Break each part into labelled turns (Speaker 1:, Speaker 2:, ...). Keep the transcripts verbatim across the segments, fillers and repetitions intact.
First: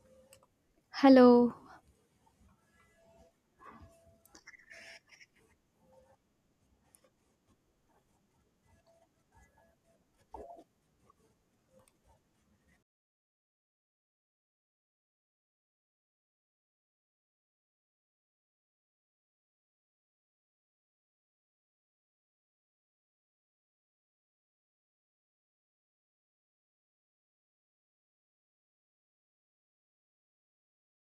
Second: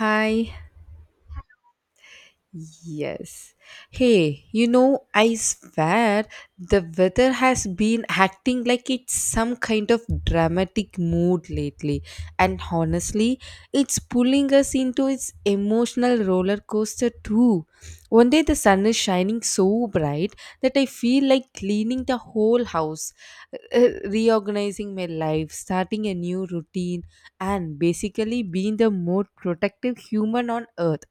Speaker 1: Hi.
Speaker 2: Hello.
Speaker 1: Yes. Hey, you know, I swear the weather has been acting like it's some kind of dramatic mood lately. And honestly, it's pulling us into its emotional roller coaster too. One day the sun is shining so bright that I feel like cleaning the whole house, uh, uh, reorganizing my life, starting a new routine, and basically being the most protective human on earth,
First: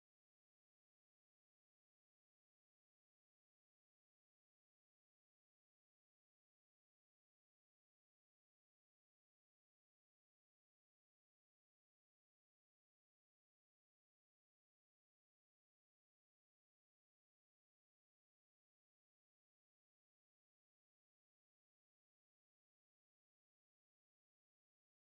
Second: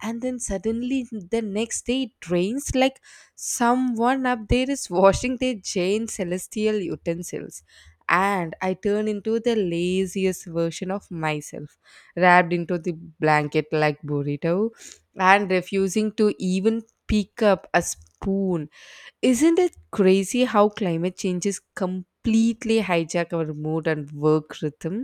Speaker 1: and then suddenly the next day it rains like someone up there is washing their giant celestial utensils, and I turn into the laziest version of myself, wrapped into the blanket like burrito, and refusing to even pick up a spoon. Isn't it crazy how climate changes completely hijack our mood and work rhythm?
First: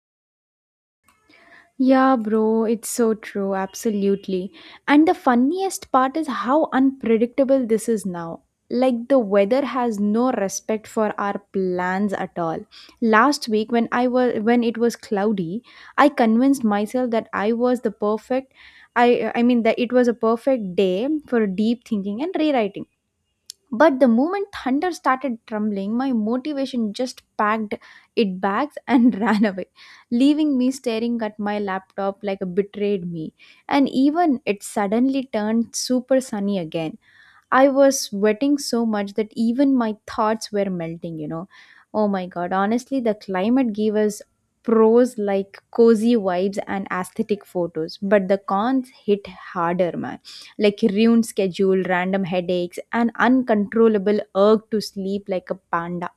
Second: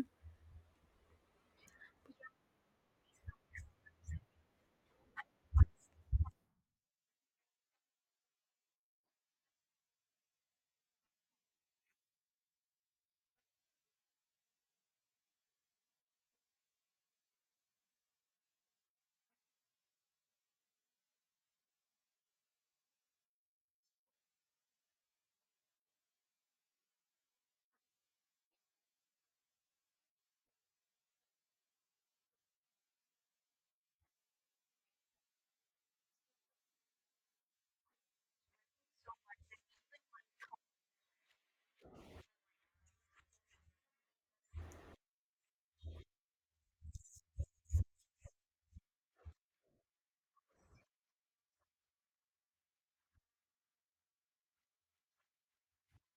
Speaker 2: Yeah, bro, it's so true, absolutely. And the funniest part is how unpredictable this is now. Like, the weather has no respect for our plans at all. Last week, when I was when it was cloudy, I convinced myself that I was the perfect I I mean that it was a perfect day for deep thinking and rewriting. But the moment thunder started trembling, my motivation just packed it bags and ran away, leaving me staring at my laptop like a betrayed me. And even it suddenly turned super sunny again, I was sweating so much that even my thoughts were melting, you know. Oh my god, honestly, the climate gave us pros like cozy vibes and aesthetic photos, but the cons hit harder, man. Like ruined schedule, random headaches, and uncontrollable urge to sleep like a panda.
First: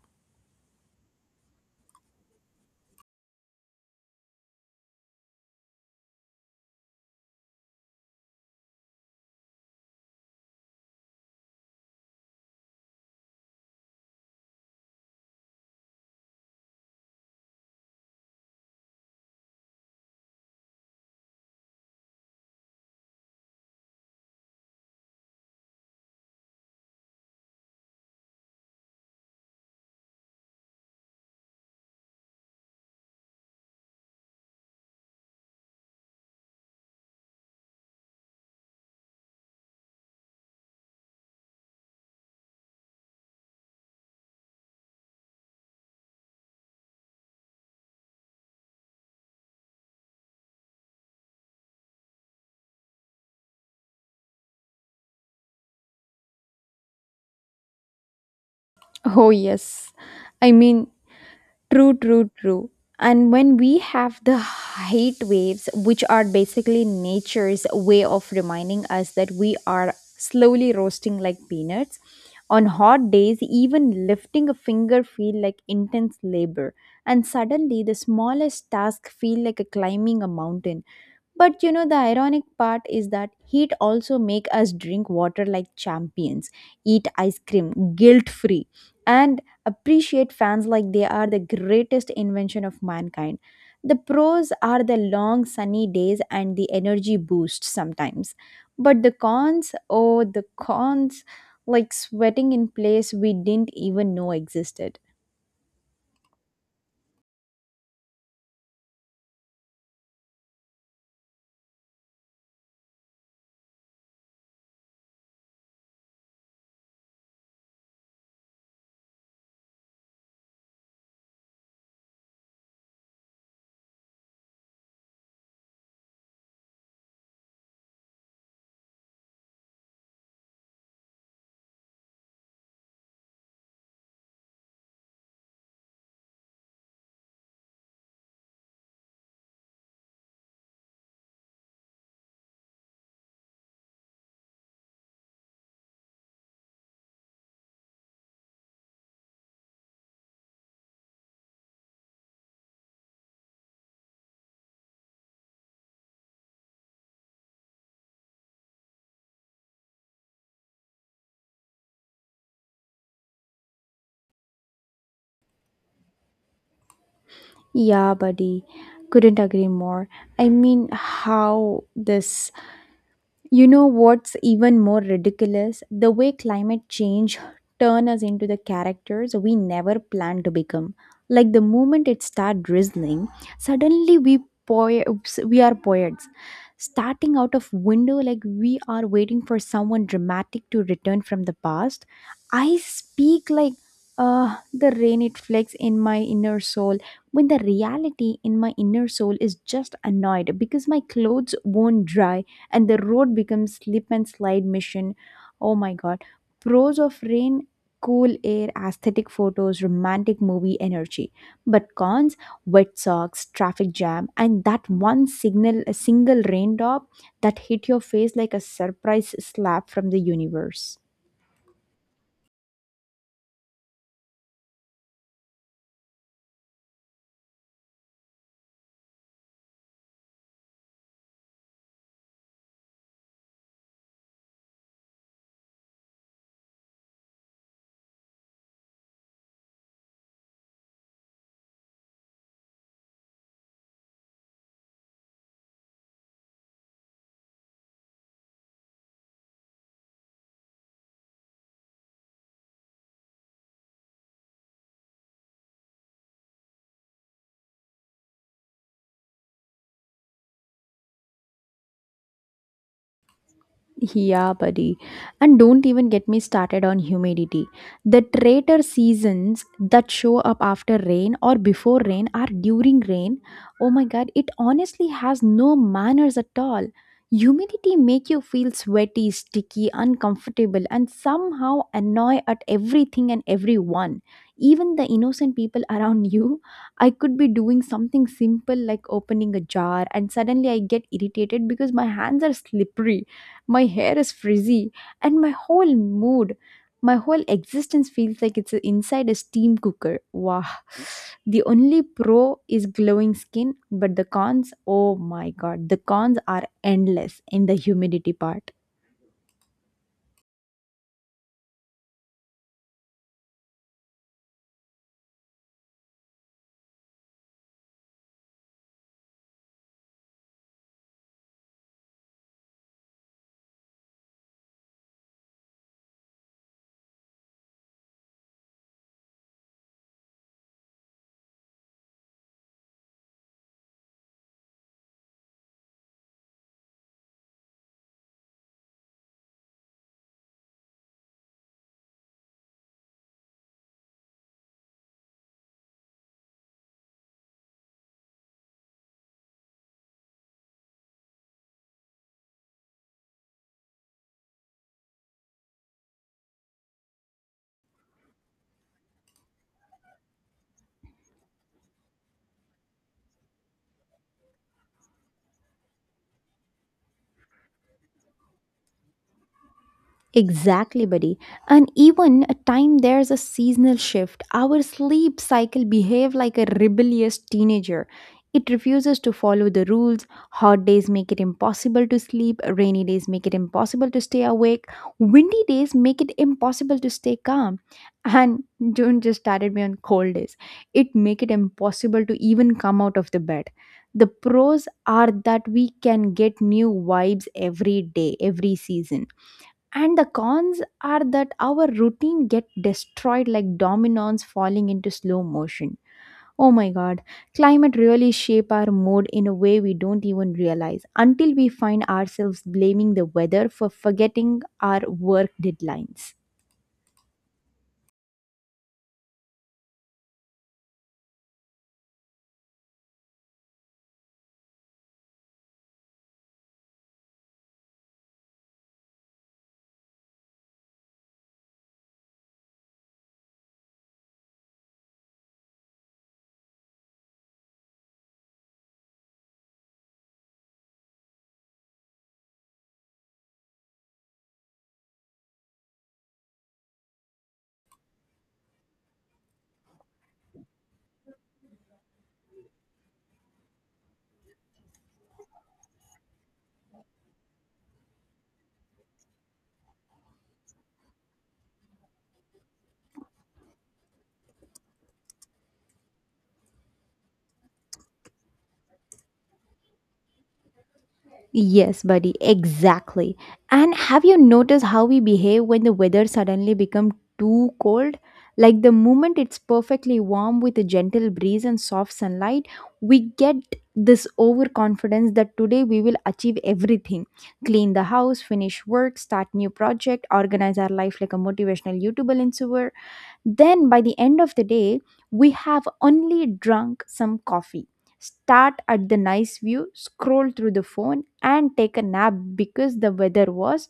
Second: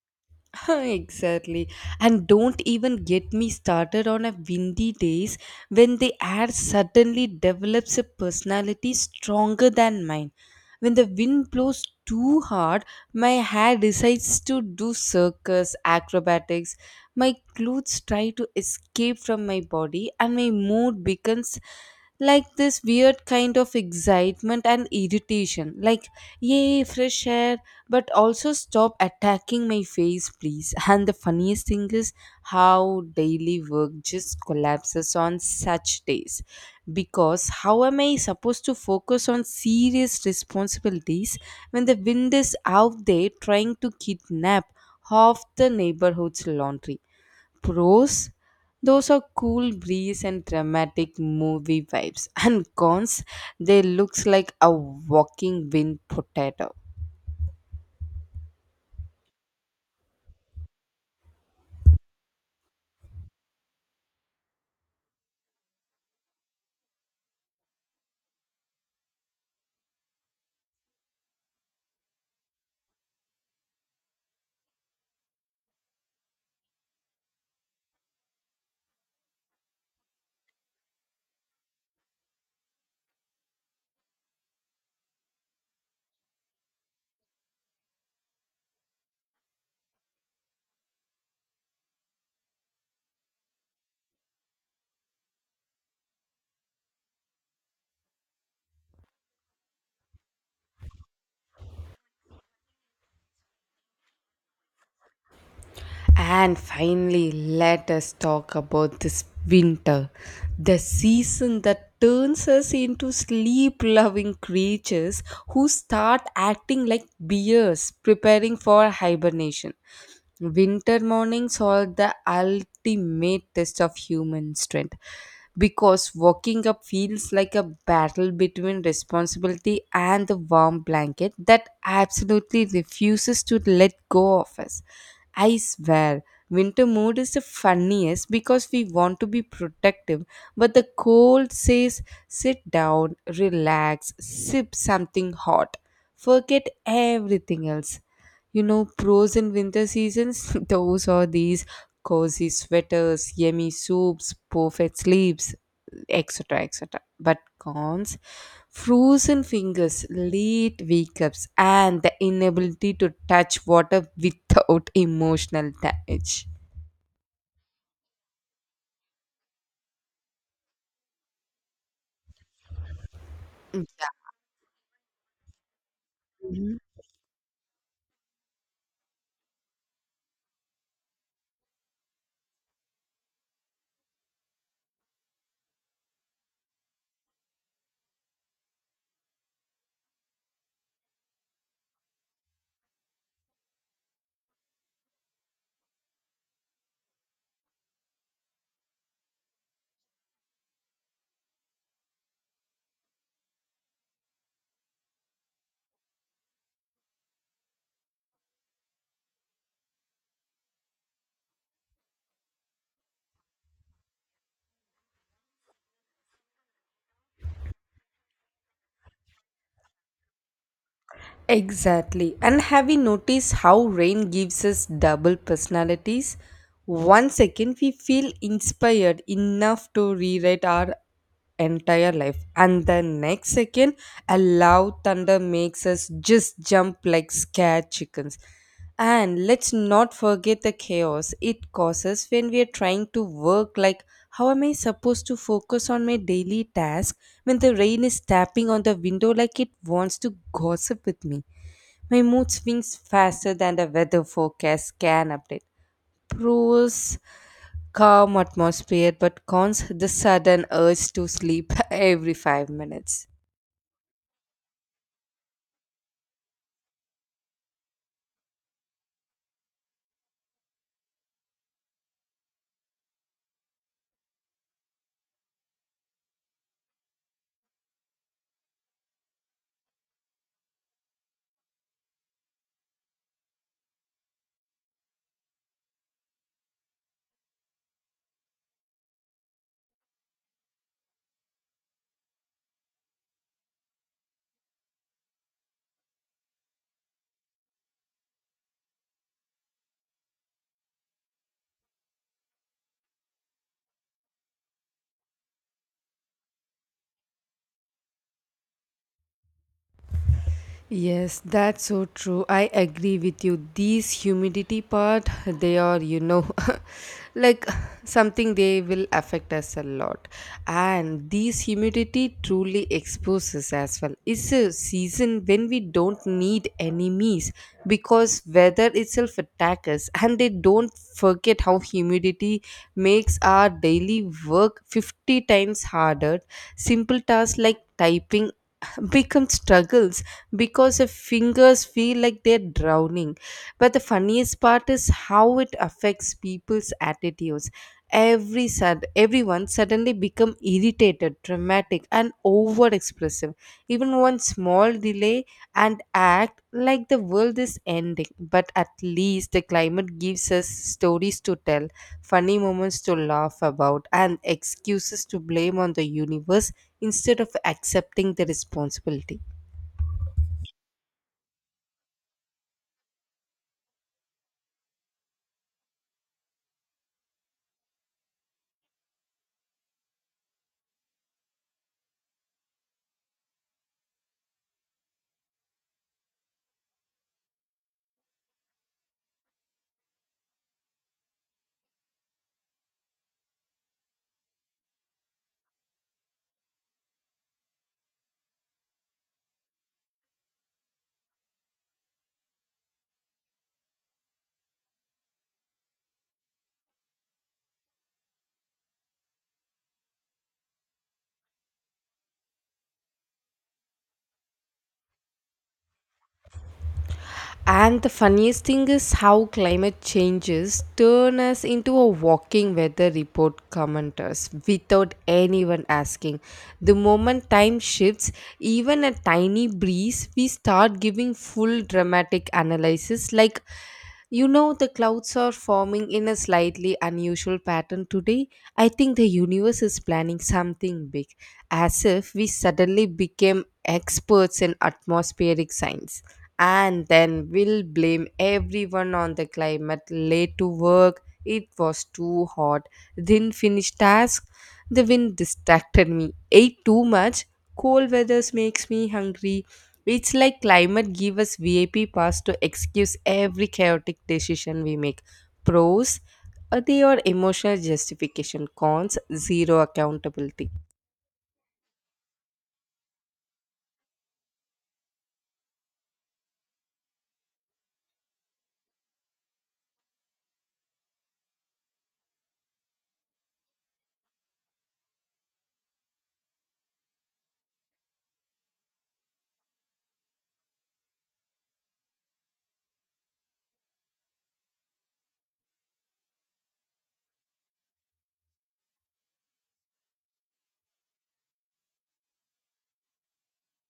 Speaker 1: Exactly. And don't even get me started on a windy days when the air suddenly develops a personality stronger than mine. When the wind blows too hard, my hair decides to do circus acrobatics. My clothes try to escape from my body, and my mood becomes like this weird kind of excitement and irritation like yay fresh air, but also stop attacking my face please. And the funniest thing is how daily work just collapses on such days, because how am I supposed to focus on serious responsibilities when the wind is out there trying to kidnap half the neighborhood's laundry. Pros, those are cool breeze and dramatic movie vibes, and cons, they looks like a walking wind potato.
Speaker 2: Oh, yes. I mean, True, true, true. And when we have the heat waves, which are basically nature's way of reminding us that we are slowly roasting like peanuts, on hot days, even lifting a finger feel like intense labor. And suddenly, the smallest task feel like a climbing a mountain. But you know, the ironic part is that heat also make us drink water like champions, eat ice cream guilt free, and appreciate fans like they are the greatest invention of mankind. The pros are the long sunny days and the energy boost sometimes. But the cons, oh, the cons, like sweating in place we didn't even know existed.
Speaker 1: And finally, let us talk about this winter, the season that turns us into sleep loving creatures who start acting like bears preparing for hibernation. Winter mornings are the ultimate test of human strength because walking up feels like a battle between responsibility and the warm blanket that absolutely refuses to let go of us. I swear, winter mood is the funniest because we want to be protective, but the cold says sit down, relax, sip something hot, forget everything else. You know, pros in winter seasons, those are these cozy sweaters, yummy soups, perfect sleeps, et cetera et cetera. But cons, frozen fingers, late wake ups, and the inability to touch water without emotional damage.
Speaker 2: Yeah, buddy, couldn't agree more. I mean, how this You know what's even more ridiculous? The way climate change turn us into the characters we never planned to become. Like the moment it start drizzling, suddenly we po— we are poets, starting out of window like we are waiting for someone dramatic to return from the past. I speak like uh, the rain it flecks in my inner soul when the reality in my inner soul is just annoyed because my clothes won't dry and the road becomes slip and slide mission. Oh my god. Pros of rain cool air, aesthetic photos, romantic movie energy. But cons wet socks, traffic jam, and that one signal, a single raindrop that hit your face like a surprise slap from the universe.
Speaker 1: Exactly. And have you noticed how rain gives us double personalities? One second we feel inspired enough to rewrite our entire life, and the next second, a loud thunder makes us just jump like scared chickens. And let's not forget the chaos it causes when we are trying to work. Like, how am I supposed to focus on my daily task when the rain is tapping on the window like it wants to gossip with me? My mood swings faster than the weather forecast can update. Pros, calm atmosphere, but cons, the sudden urge to sleep every five minutes.
Speaker 2: Yeah, buddy. And don't even get me started on humidity. The traitor seasons that show up after rain or before rain are during rain. Oh my god, it honestly has no manners at all. Humidity make you feel sweaty, sticky, uncomfortable and somehow annoy at everything and everyone. Even the innocent people around you. I could be doing something simple like opening a jar and suddenly I get irritated because my hands are slippery my hair is frizzy, and my whole mood, my whole existence feels like it's inside a steam cooker. Wow. The only pro is glowing skin, but the cons, oh my god, the cons are endless in the humidity part.
Speaker 1: Yes, that's so true. I agree with you. These humidity part, they are, you know, like something they will affect us a lot. And these humidity truly exposes as well. It's a season when we don't need enemies because weather itself attack us, and they don't forget how humidity makes our daily work fifty times harder. Simple tasks like typing become struggles because the fingers feel like they're drowning. But the funniest part is how it affects people's attitudes. every sud everyone suddenly become irritated, dramatic and over expressive even one small delay, and act like the world is ending. But at least the climate gives us stories to tell, funny moments to laugh about, and excuses to blame on the universe instead of accepting the responsibility.
Speaker 2: Exactly, buddy. And even a time there's a seasonal shift, our sleep cycle behave like a rebellious teenager. It refuses to follow the rules. Hot days make it impossible to sleep. Rainy days make it impossible to stay awake. Windy days make it impossible to stay calm. And don't just started me on cold days. It make it impossible to even come out of the bed. The pros are that we can get new vibes every day, every season and the cons are that our routine get destroyed like dominoes falling into slow motion. Oh my god, climate really shape our mood in a way we don't even realize until we find ourselves blaming the weather for forgetting our work deadlines.
Speaker 1: And the funniest thing is how climate changes turn us into a walking weather report commenters without anyone asking. The moment time shifts, even a tiny breeze, we start giving full dramatic analysis like, you know, the clouds are forming in a slightly unusual pattern today. I think the universe is planning something big, as if we suddenly became experts in atmospheric science. And then we'll blame everyone on the climate. Late to work, it was too hot, didn't finish task, the wind distracted me, ate too much. Cold weathers makes me hungry. It's like climate give us V I P pass to excuse every chaotic decision we make. Pros, uh, they are emotional justification. Cons, zero accountability.
Speaker 2: Yes, buddy, exactly. And have you noticed how we behave when the weather suddenly become too cold? Like the moment it's perfectly warm with a gentle breeze and soft sunlight, we get this overconfidence that today we will achieve everything. Clean the house, finish work, start new project, organize our life like a motivational YouTuber influencer then by the end of the day, we have only drunk some coffee, start at the nice view, scroll through the phone, and take a nap because the weather was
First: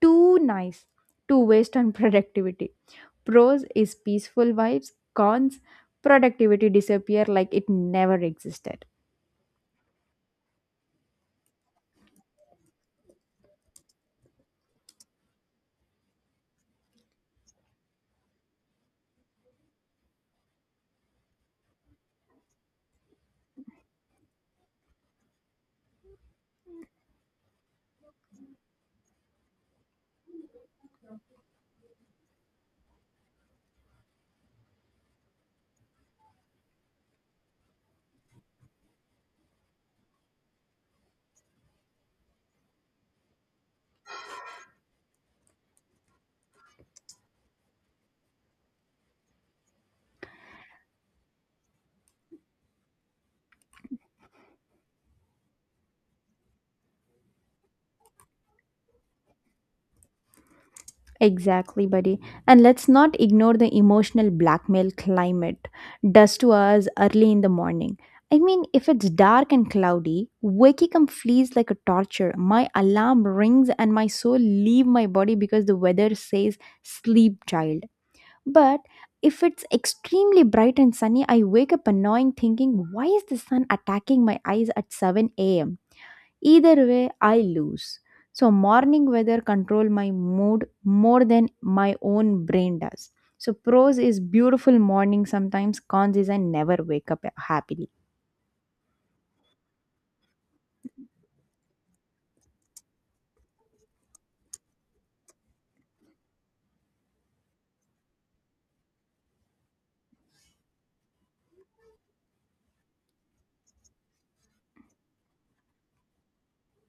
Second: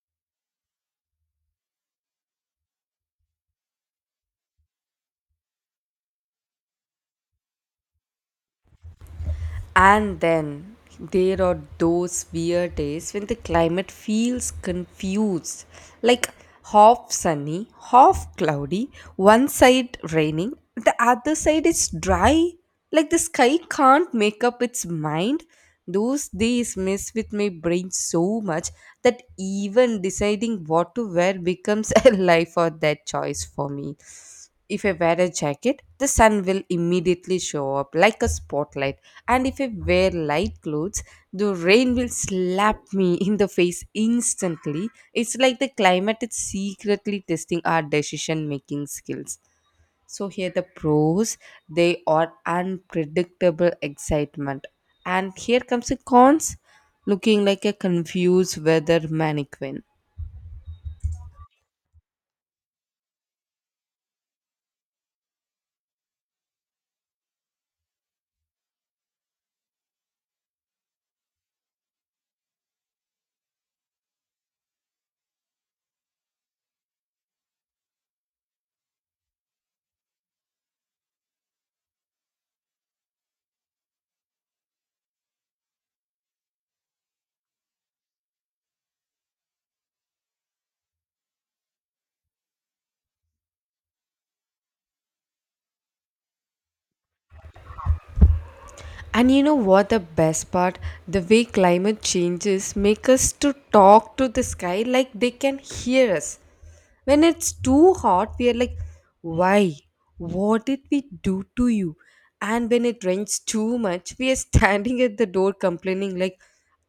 Speaker 2: too nice to waste on productivity. Pros is peaceful vibes, cons, productivity disappear like it never existed.
Speaker 1: And then there are those weird days when the climate feels confused, like half sunny, half cloudy, one side raining, the other side is dry. Like the sky can't make up its mind. Those days mess with my brain so much that even deciding what to wear becomes a life or death choice for me. If I wear a jacket, the sun will immediately show up like a spotlight. And if I wear light clothes, the rain will slap me in the face instantly. It's like the climate is secretly testing our decision making skills. So, here the pros, they are unpredictable excitement. And here comes the cons, looking like a confused weather mannequin.
Speaker 2: Exactly, buddy. And let's not ignore the emotional blackmail climate does to us early in the morning. I mean, if it's dark and cloudy, waking up feels like a torture. My alarm rings and my soul leave my body because the weather says sleep, child. But if it's extremely bright and sunny, I wake up annoying thinking, why is the sun attacking my eyes at seven a m? Either way, I lose. So, morning weather control my mood more than my own brain does. So, pros is beautiful morning sometimes, cons is I never wake up happily.
Speaker 1: And you know what the best part? The way climate changes make us to talk to the sky like they can hear us. When it's too hot, we are like, why? What did we do to you? And when it rains too much, we are standing at the door complaining like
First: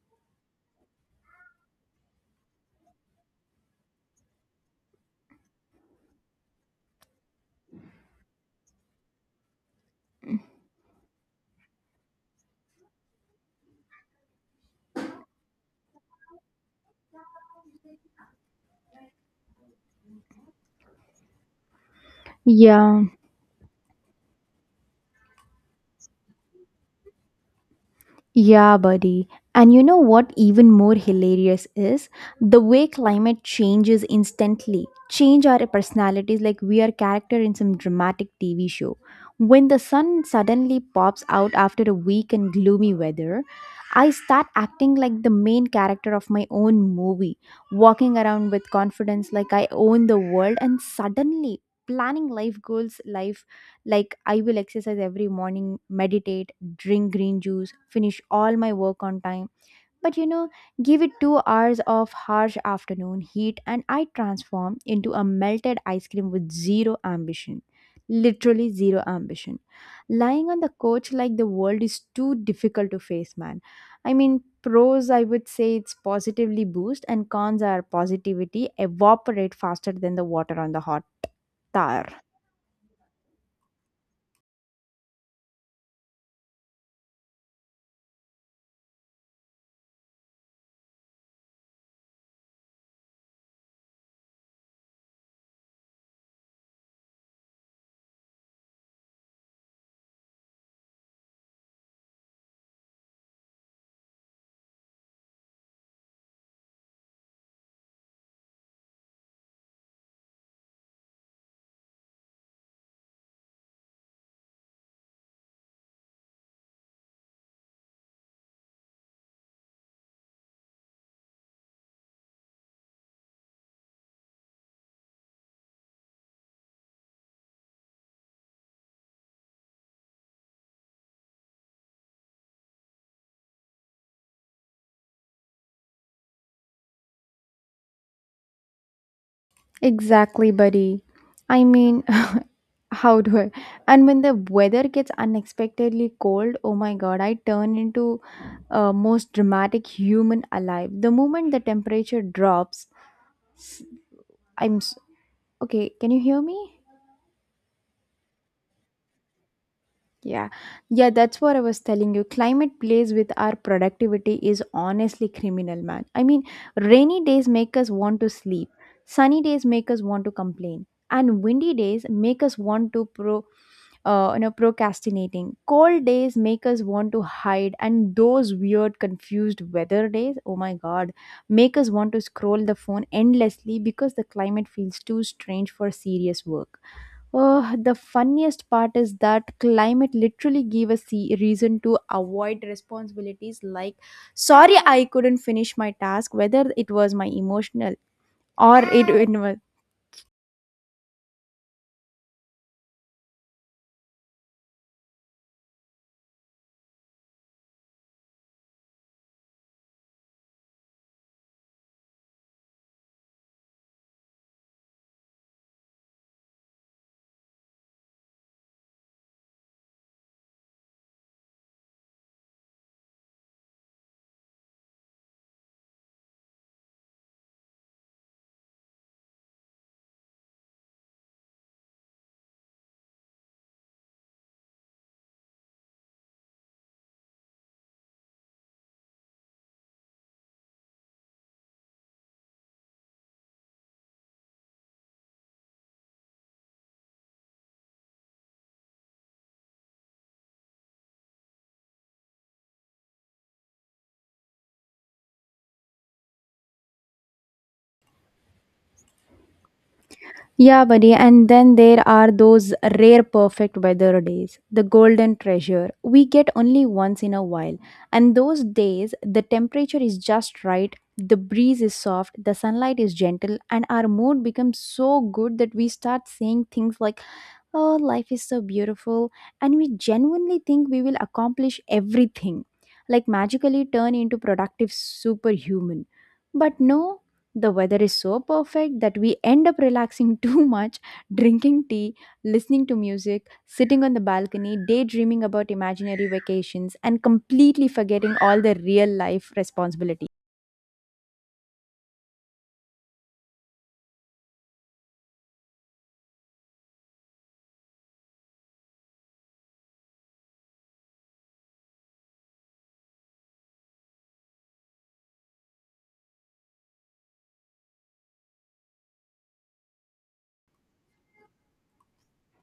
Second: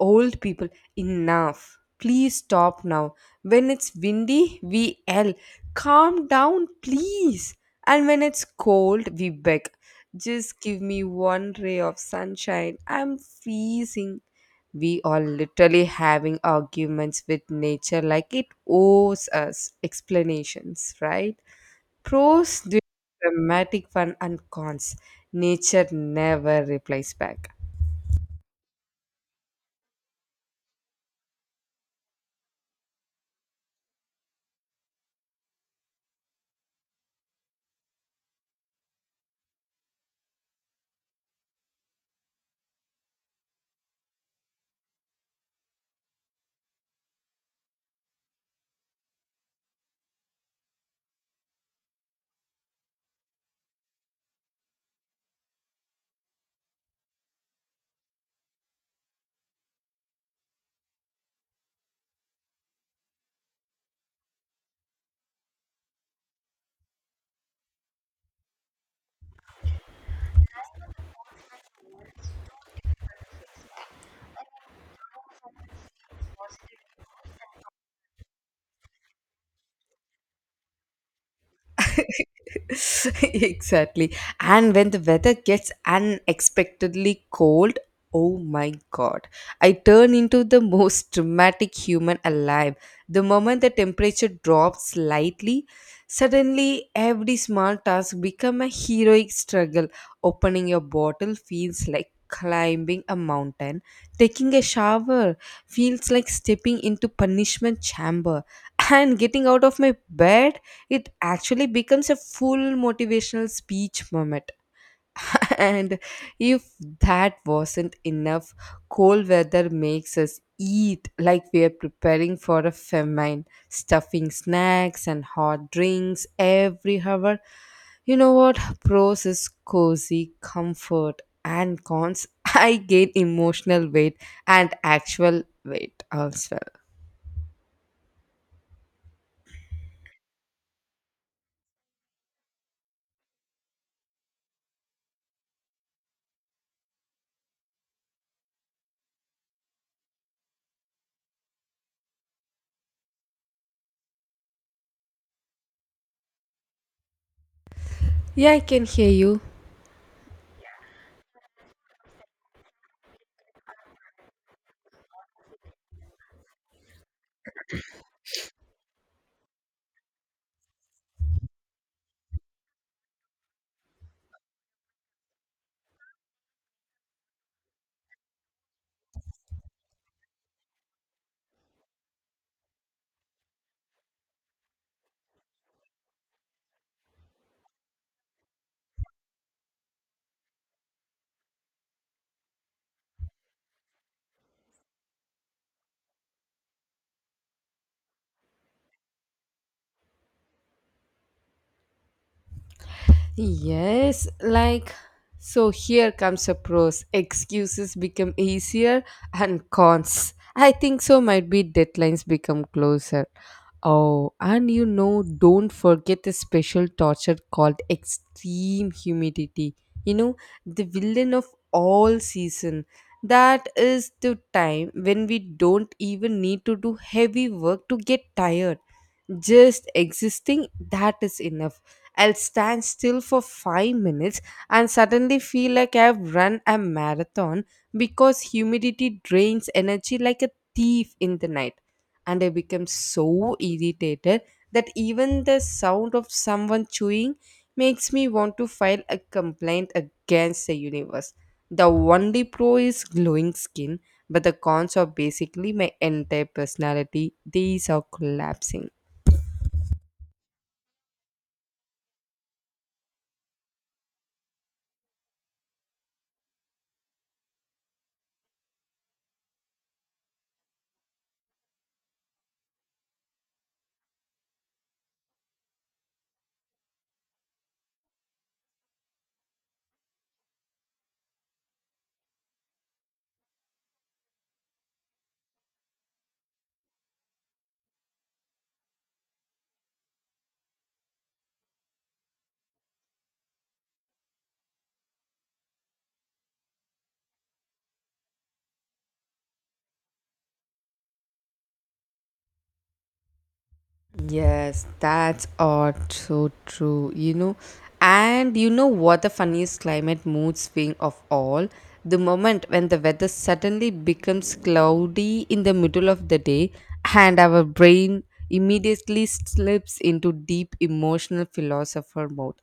Speaker 1: old people, enough. Please stop now. When it's windy, we yell, calm down, please. And when it's cold, we beg, just give me one ray of sunshine. I'm freezing. We are literally having arguments with nature like it owes us explanations, right? Pros, the
Speaker 2: Yeah.
Speaker 1: dramatic fun, and cons. Nature never replies back.
Speaker 2: Yeah, buddy. And you know what even more hilarious is? The way climate changes instantly. Change our personalities like we are character in some dramatic T V show. When the sun suddenly pops out after a week and gloomy weather, I start acting like the main character of my own movie, walking around with confidence like I own the world and suddenly planning life goals, life like, I will exercise every morning, meditate, drink green juice, finish all my work on time. But you know, give it two hours of harsh afternoon heat, and I transform into a melted ice cream with zero ambition. Literally zero ambition. Lying on the couch like the world is too difficult to face, man. I mean, pros, I would say it's positively boost, and cons are positivity evaporate faster than the water on the hot tyre.
Speaker 1: Exactly. And when the weather gets unexpectedly cold, oh my god, I turn into the most dramatic human alive. The moment the temperature drops slightly, suddenly every small task become a heroic struggle. Opening your bottle feels like climbing a mountain. Taking a shower feels like stepping into punishment chamber. And getting out of my bed, it actually becomes a full motivational speech moment. And if that wasn't enough, cold weather makes us eat like we are preparing for a famine, stuffing snacks and hot drinks every hour. You know what? Pros is cozy, comfort, and cons. I gain emotional weight and actual weight as well.
Speaker 2: Exactly, buddy. I mean, how do I? And when the weather gets unexpectedly cold, oh my god, I turn into uh, most dramatic human alive. The moment the temperature drops, s- I'm s- okay. Can you hear me?
Speaker 1: Yeah, I can hear you.
Speaker 2: Yeah, yeah, that's what I was telling you. Climate plays with our productivity is honestly criminal, man. I mean, rainy days make us want to sleep, sunny days make us want to complain, and windy days make us want to pro, uh, you know, procrastinating. Cold days make us want to hide, and those weird, confused weather days, oh my god, make us want to scroll the phone endlessly because the climate feels too strange for serious work. Oh, the funniest part is that climate literally gave a se- reason to avoid responsibilities like, sorry, I couldn't finish my task, whether it was my emotional or it, it was.
Speaker 1: Yes, like so here comes a pros. Excuses become easier and cons. I think so might be deadlines become closer. Oh, and you know, don't forget the special torture called extreme humidity. You know, the villain of all season. That is the time when we don't even need to do heavy work to get tired. Just existing, that is enough. I'll stand still for five minutes and suddenly feel like I've run a marathon because humidity drains energy like a thief in the night. And I become so irritated that even the sound of someone chewing makes me want to file a complaint against the universe. The only pro is glowing skin, but the cons are basically my entire personality. These are collapsing.
Speaker 2: Yeah, buddy. And then there are those rare perfect weather days, the golden treasure we get only once in a while. And those days, the temperature is just right, the breeze is soft, the sunlight is gentle, and our mood becomes so good that we start saying things like, oh, life is so beautiful, and we genuinely think we will accomplish everything, like magically turn into productive superhuman. But no, the weather is so perfect that we end up relaxing too much, drinking tea, listening to music, sitting on the balcony, daydreaming about imaginary vacations, and completely forgetting all the real life responsibilities.
Speaker 1: Yes, that's all so true. You know, and you know what the funniest climate mood swing of all? The moment when the weather suddenly becomes cloudy in the middle of the day, and our brain immediately slips into deep emotional philosopher mode.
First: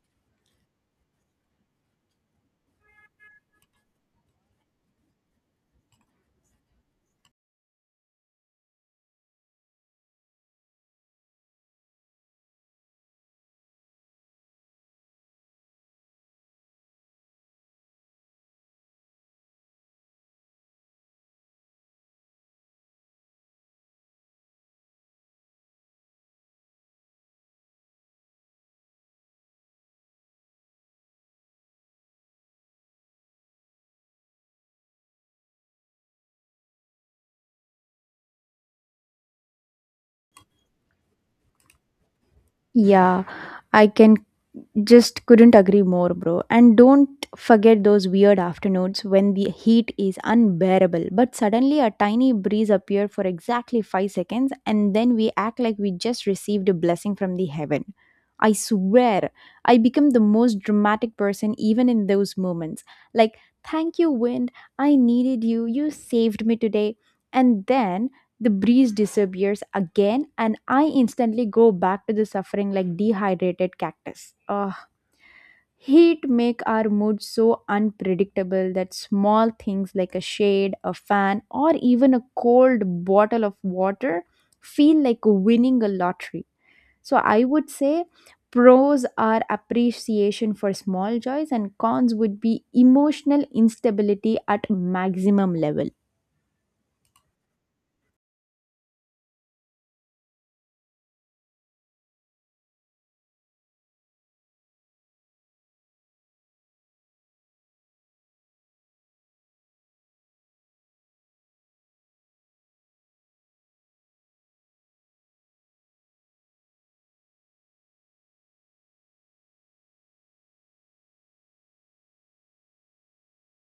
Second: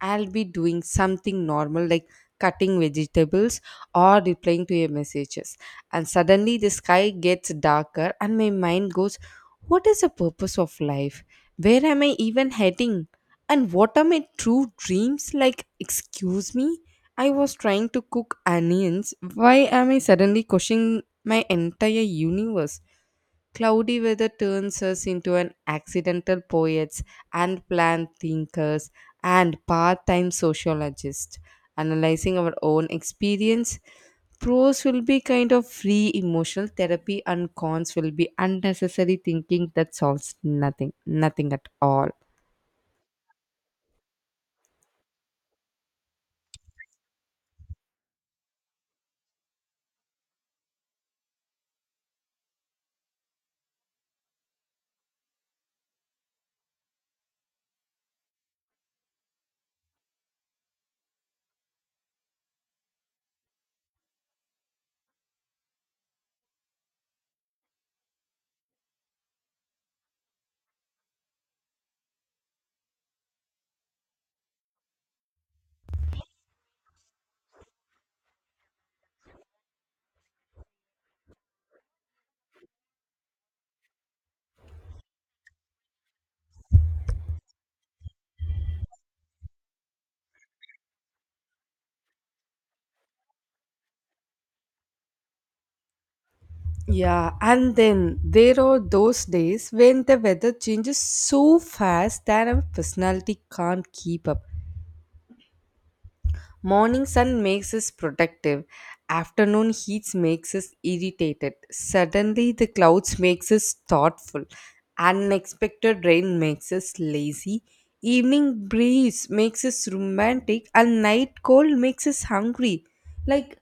Speaker 1: I'll be doing something normal like cutting vegetables or replying to your messages, and suddenly the sky gets darker, and my mind goes, what is the purpose of life? Where am I even heading? And what are my true dreams? Like, excuse me? I was trying to cook onions. Why am I suddenly questioning my entire universe? Cloudy weather turns us into an accidental poets and planned thinkers and part-time sociologists, analyzing our own experience. Pros will be kind of free emotional therapy, and cons will be unnecessary thinking that solves nothing, nothing at all.
Speaker 2: Yeah, I can just couldn't agree more, bro. And don't forget those weird afternoons when the heat is unbearable, but suddenly a tiny breeze appeared for exactly five seconds and then we act like we just received a blessing from the heaven. I swear, I become the most dramatic person even in those moments. Like, thank you, wind. I needed you. You saved me today. And then the breeze disappears again, and I instantly go back to the suffering like dehydrated cactus. Ugh. Heat make our mood so unpredictable that small things like a shade, a fan, or even a cold bottle of water feel like winning a lottery. So I would say pros are appreciation for small joys and cons would be emotional instability at maximum level.
Speaker 1: Yeah, and then there are those days when the weather changes so fast that our personality can't keep up. Morning sun makes us protective. Afternoon heats makes us irritated. Suddenly the clouds makes us thoughtful. Unexpected rain makes us lazy. Evening breeze makes us romantic and night cold makes us hungry. Like,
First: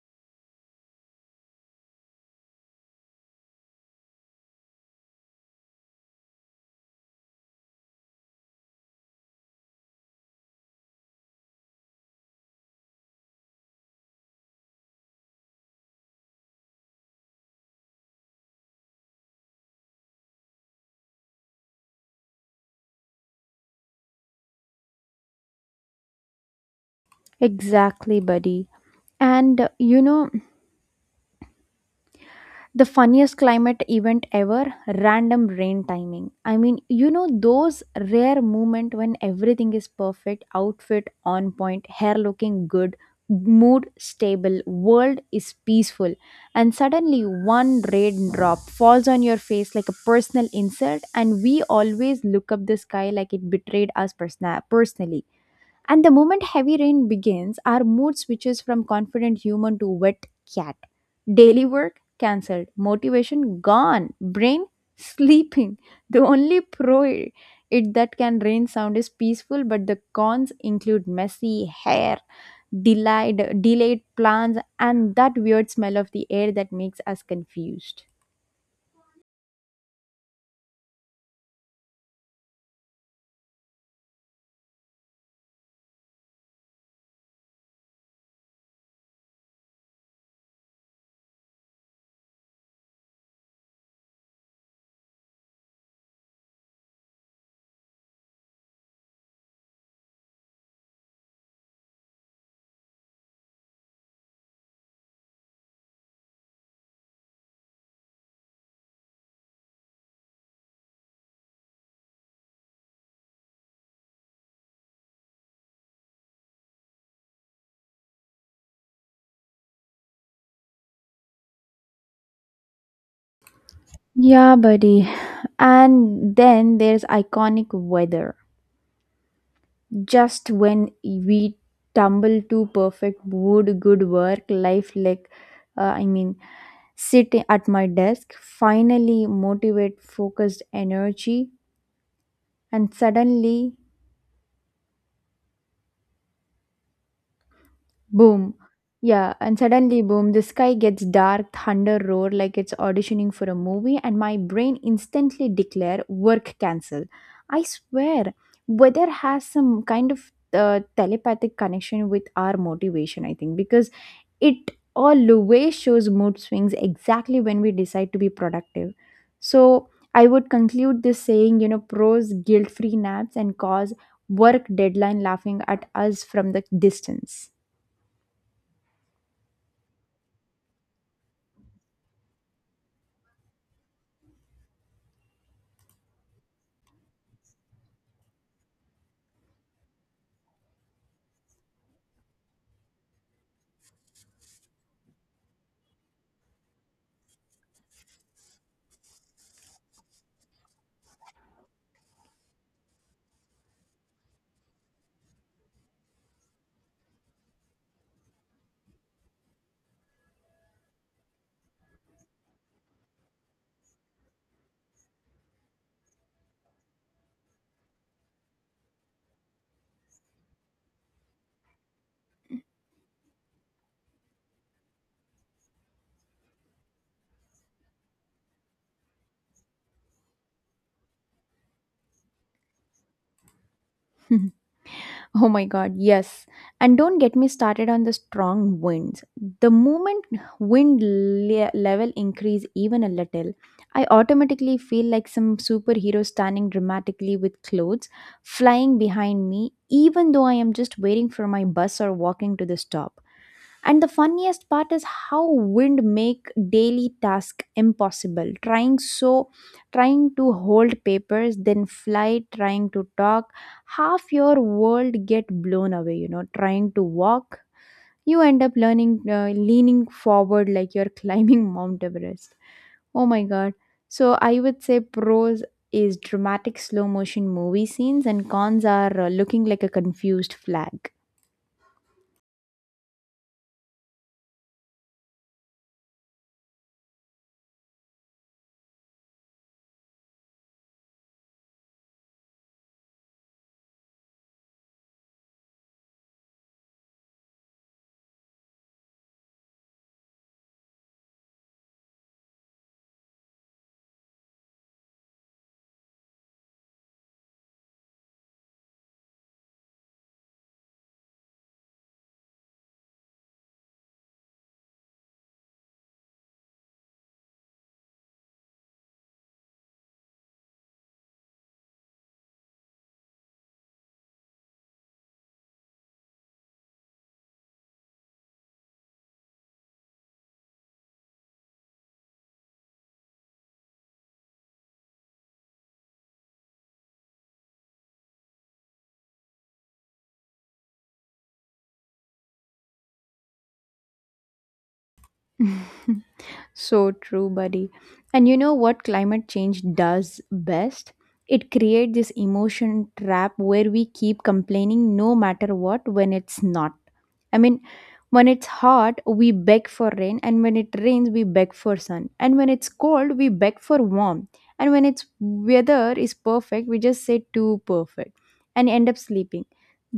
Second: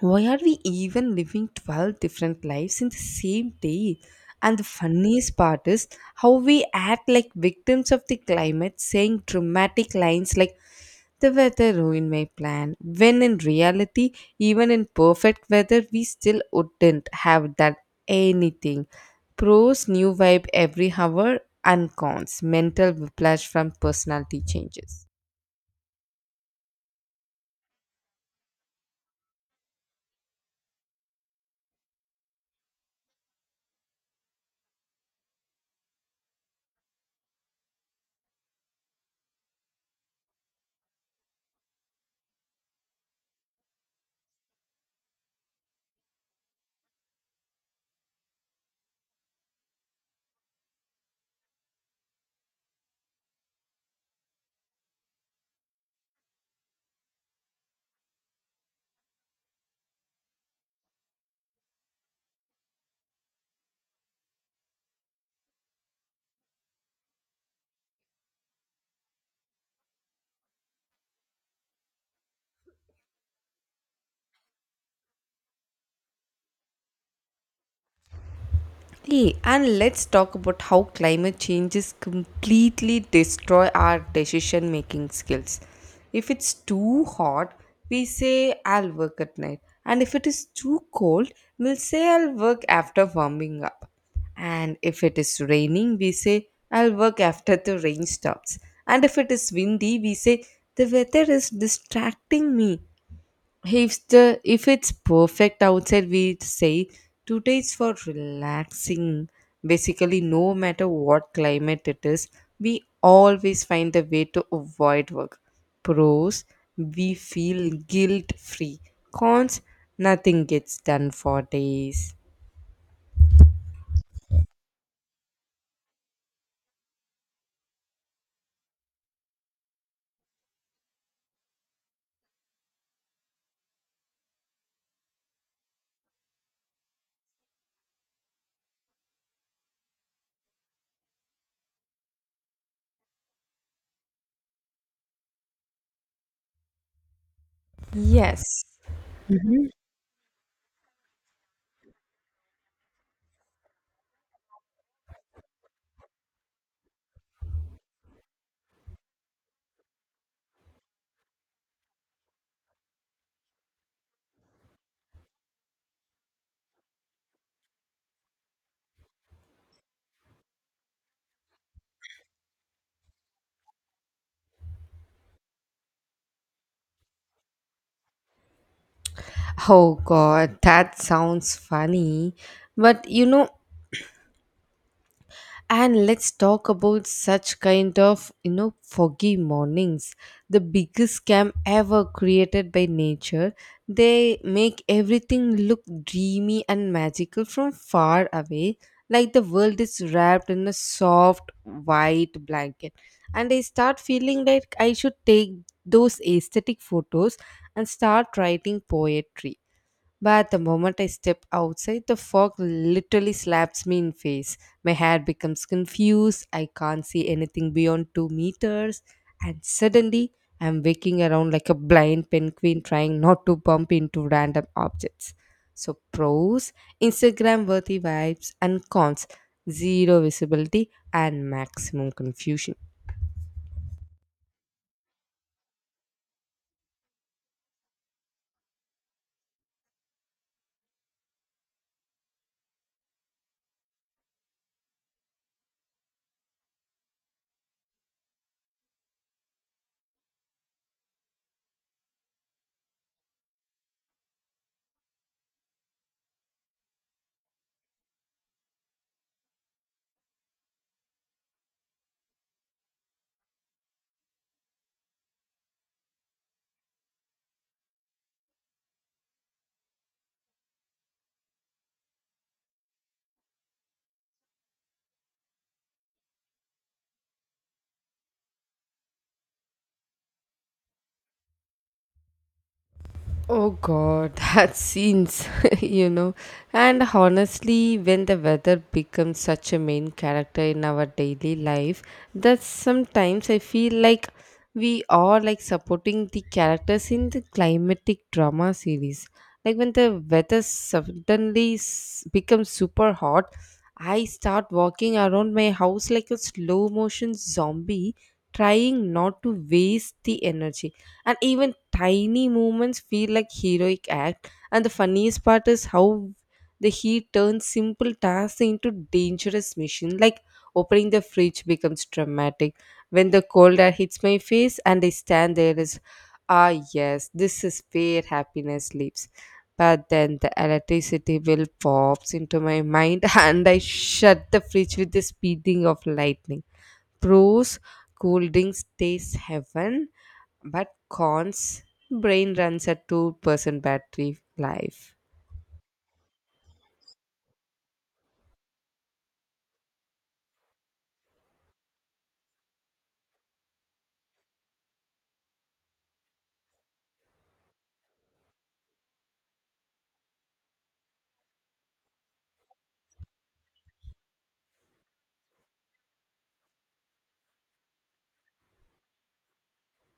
Speaker 1: why are we even living twelve different lives in the same day? And the funniest part is how we act like victims of the climate, saying dramatic lines like the weather ruined my plan. When in reality, even in perfect weather, we still wouldn't have done anything. Pros, new vibe every hour, and cons, mental whiplash from personality changes.
Speaker 2: Exactly, buddy. And uh, you know, the funniest climate event ever, random rain timing. I mean, you know those rare moment when everything is perfect, outfit on point, hair looking good, mood stable, world is peaceful, and suddenly one raindrop falls on your face like a personal insult and we always look up the sky like it betrayed us persna- personally and the moment heavy rain begins, our mood switches from confident human to wet cat. Daily work cancelled, motivation gone, brain sleeping. The only pro it that can rain sound is peaceful, but the cons include messy hair, delayed delayed plans, and that weird smell of the air that makes us confused.
Speaker 1: Hey, and let's talk about how climate changes completely destroy our decision making skills. If it's too hot, we say I'll work at night. And if it is too cold, we'll say I'll work after warming up. And if it is raining, we say I'll work after the rain stops. And if it is windy, we say the weather is distracting me. If the if it's perfect outside, we say today's for relaxing. Basically, no matter what climate it is, we always find a way to avoid work. Pros, we feel guilt free. Cons, nothing gets done for days.
Speaker 2: Yeah, buddy. And then there's iconic weather. Just when we tumble to perfect mood good work life like uh, i mean sit at my desk finally motivate focused energy and suddenly boom
Speaker 1: Yes.
Speaker 2: yeah and suddenly boom the sky gets dark, thunder roar like it's auditioning for a movie and my brain instantly declare work cancel. I swear weather has some kind of uh, telepathic connection with our motivation I think, because it always shows mood swings exactly when we decide to be productive. So I would conclude this saying, you know, pros guilt free naps and cause work deadline laughing at us from the distance.
Speaker 1: Oh god, that sounds funny. But you know, And let's talk about such kind of, you know, foggy mornings. The biggest scam ever created by nature. They make everything look dreamy and magical from far away, like the world is wrapped in a soft white blanket. And I start feeling like I should take those aesthetic photos and start writing poetry, but the moment I step outside, the fog literally slaps me in face. My hair becomes confused. I can't see anything beyond two meters, and suddenly I'm waking around like a blind penguin trying not to bump into random objects. So pros, Instagram worthy vibes, and cons, zero visibility and maximum confusion.
Speaker 2: Oh my god, yes. And don't get me started on the strong winds. The moment wind le- level increase even a little, I automatically feel like some superhero standing dramatically with clothes flying behind me even though I am just waiting for my bus or walking to the stop. And the funniest part is how wind make daily task impossible. Trying so trying to hold papers, then fly, trying to talk, half your world get blown away, you know, trying to walk, you end up learning uh, leaning forward like you're climbing Mount Everest. Oh my god. So I would say pros is dramatic slow motion movie scenes and cons are uh, looking like a confused flag.
Speaker 1: Oh god, that scenes, you know. And honestly, when the weather becomes such a main character in our daily life, that sometimes I feel like we are like supporting the characters in the climatic drama series. Like when the weather suddenly s- becomes super hot, I start walking around my house like a slow motion zombie, trying not to waste the energy, and even tiny moments feel like heroic act. And the funniest part is how the heat turns simple tasks into dangerous mission, like opening the fridge becomes dramatic when the cold air hits my face and I stand there as, ah yes, this is where happiness lives. But then the electricity bill pops into my mind and I shut the fridge with the speeding of lightning. Pros, cool drinks taste heaven, but cons, brain runs at two percent battery life.
Speaker 2: So true, buddy. And you know what climate change does best? It creates this emotion trap where we keep complaining no matter what when it's not. I mean, when it's hot, we beg for rain, and when it rains, we beg for sun. And when it's cold, we beg for warmth. And when it's weather is perfect, we just say too perfect and end up sleeping.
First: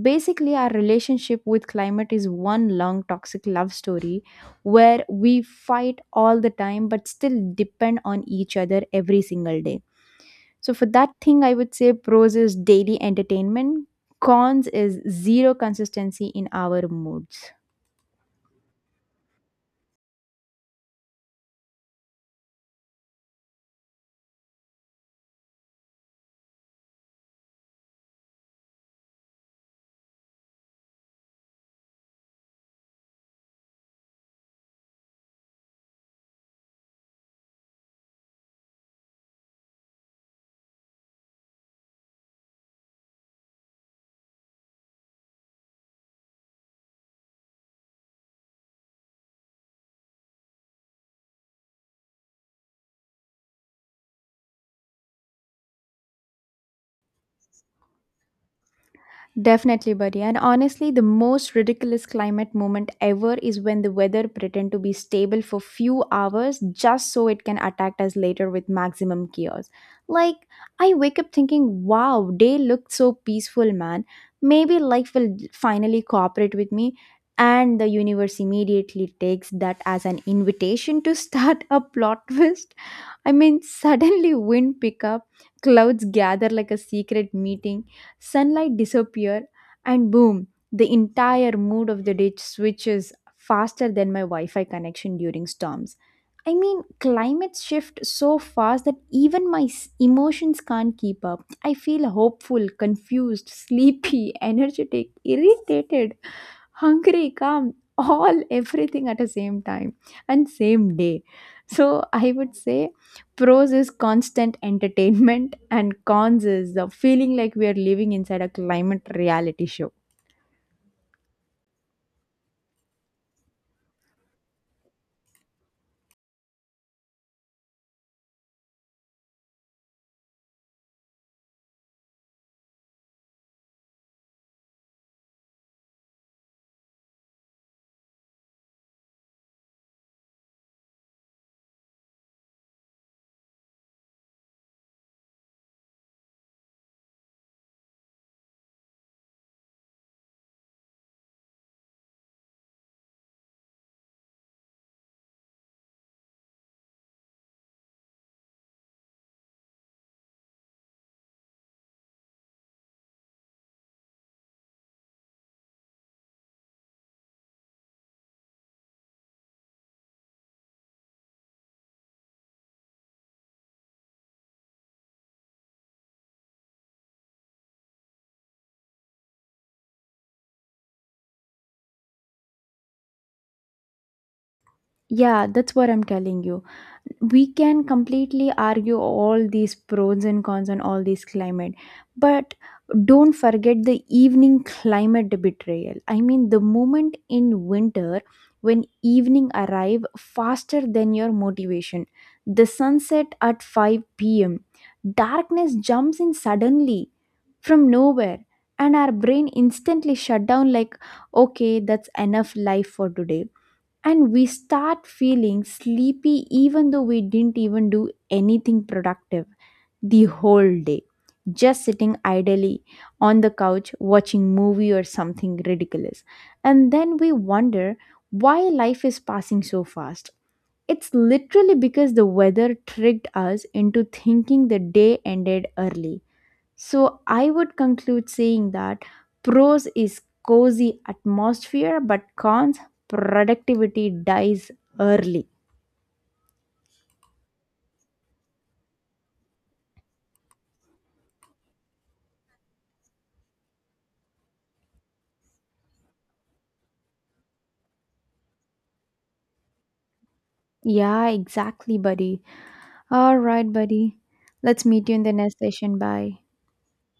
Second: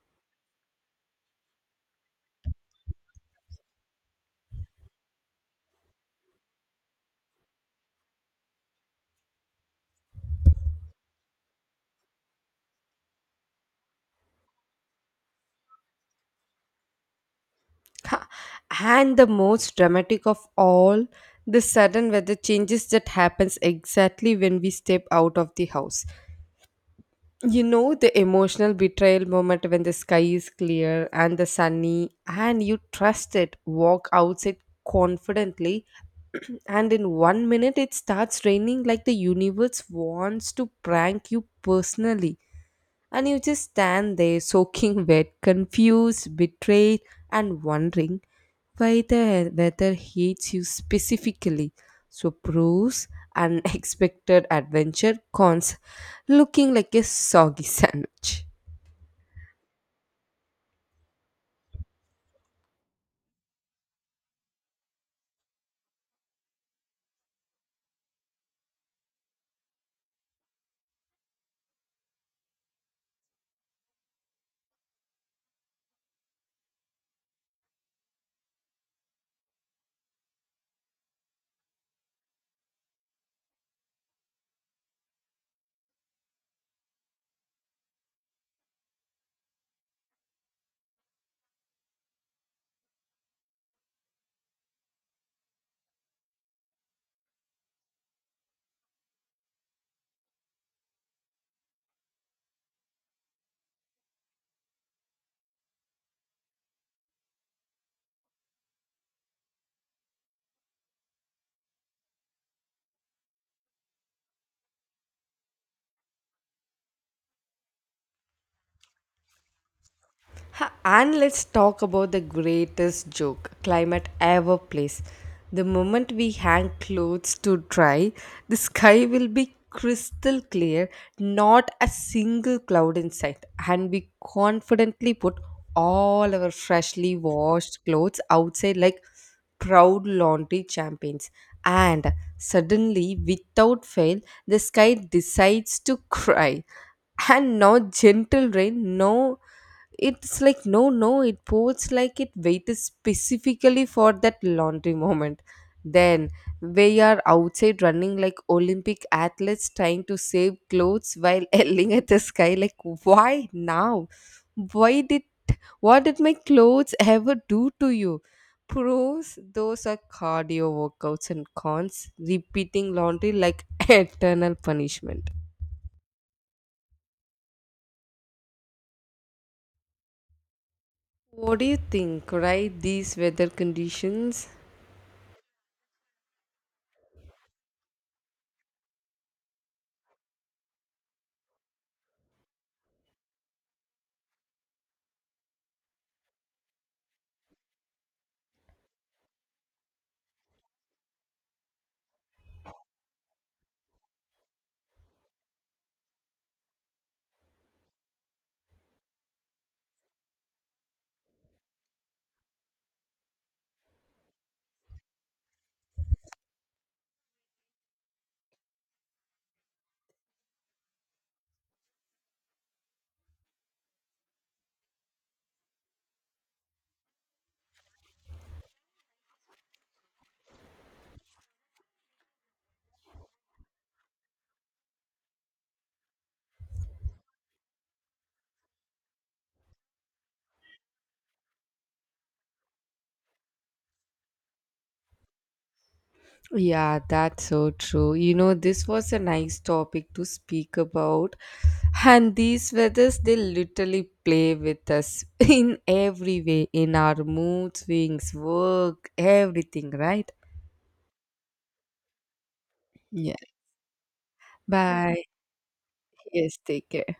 Speaker 2: Basically, our relationship with climate is one long toxic love story where we fight all the time but still depend on each other every single day. So, for that thing, I would say pros is daily entertainment, cons is zero consistency in our moods.
Speaker 1: Ha, and the most dramatic of all, the sudden weather changes that happens exactly when we step out of the house. You know the emotional betrayal moment when the sky is clear and the sunny and you trust it, walk outside confidently and in one minute it starts raining like the universe wants to prank you personally. And you just stand there soaking wet, confused, betrayed, and wondering why the weather hates you specifically. So proves unexpected adventure, cons looking like a soggy sandwich.
Speaker 2: Definitely, buddy. And honestly, the most ridiculous climate moment ever is when the weather pretend to be stable for few hours just so it can attack us later with maximum chaos. Like, I wake up thinking, wow, day looked so peaceful, man. Maybe life will finally cooperate with me. And the universe immediately takes that as an invitation to start a plot twist. I mean, suddenly wind pick up, clouds gather like a secret meeting, sunlight disappear, and boom, the entire mood of the ditch switches faster than my Wi-Fi connection during storms. I mean, climates shift so fast that even my s- emotions can't keep up. I feel hopeful, confused, sleepy, energetic, irritated, hungry, calm, all everything at the same time and same day. So I would say pros is constant entertainment and cons is the feeling like we are living inside a climate reality show.
Speaker 1: Ha, and let's talk about the greatest joke climate ever plays. The moment we hang clothes to dry, the sky will be crystal clear, not a single cloud in sight, and we confidently put all our freshly washed clothes outside like proud laundry champions. And suddenly, without fail, the sky decides to cry, and no gentle rain, no, it's like no, no, it pours like it waited specifically for that laundry moment. Then we are outside running like Olympic athletes trying to save clothes while yelling at the sky like why now? Why did, what did my clothes ever do to you? Pros, those are cardio workouts, and cons, repeating laundry like eternal punishment. What do you think, right? These weather conditions?
Speaker 2: Yeah, that's what I'm telling you, we can completely argue all these pros and cons on all these climate, but don't forget the evening climate betrayal. I mean the moment in winter when evening arrive faster than your motivation, the sunset at five p m p.m, darkness jumps in suddenly from nowhere, and our brain instantly shut down like, okay, that's enough life for today. And we start feeling sleepy even though we didn't even do anything productive the whole day, just sitting idly on the couch watching movie or something ridiculous. And then we wonder why life is passing so fast. It's literally because the weather tricked us into thinking the day ended early. So I would conclude saying that pros is cozy atmosphere, but cons productivity dies early.
Speaker 1: Yeah, that's so true. You know, this was a nice topic to speak about. And these weathers, they literally play with us in every way, in our mood swings, work, everything, right?
Speaker 2: Yeah, exactly, buddy.
Speaker 1: Yeah.
Speaker 2: All right, buddy. Let's meet you in
Speaker 1: Bye.
Speaker 2: the next session. Bye.
Speaker 1: Yes, take care.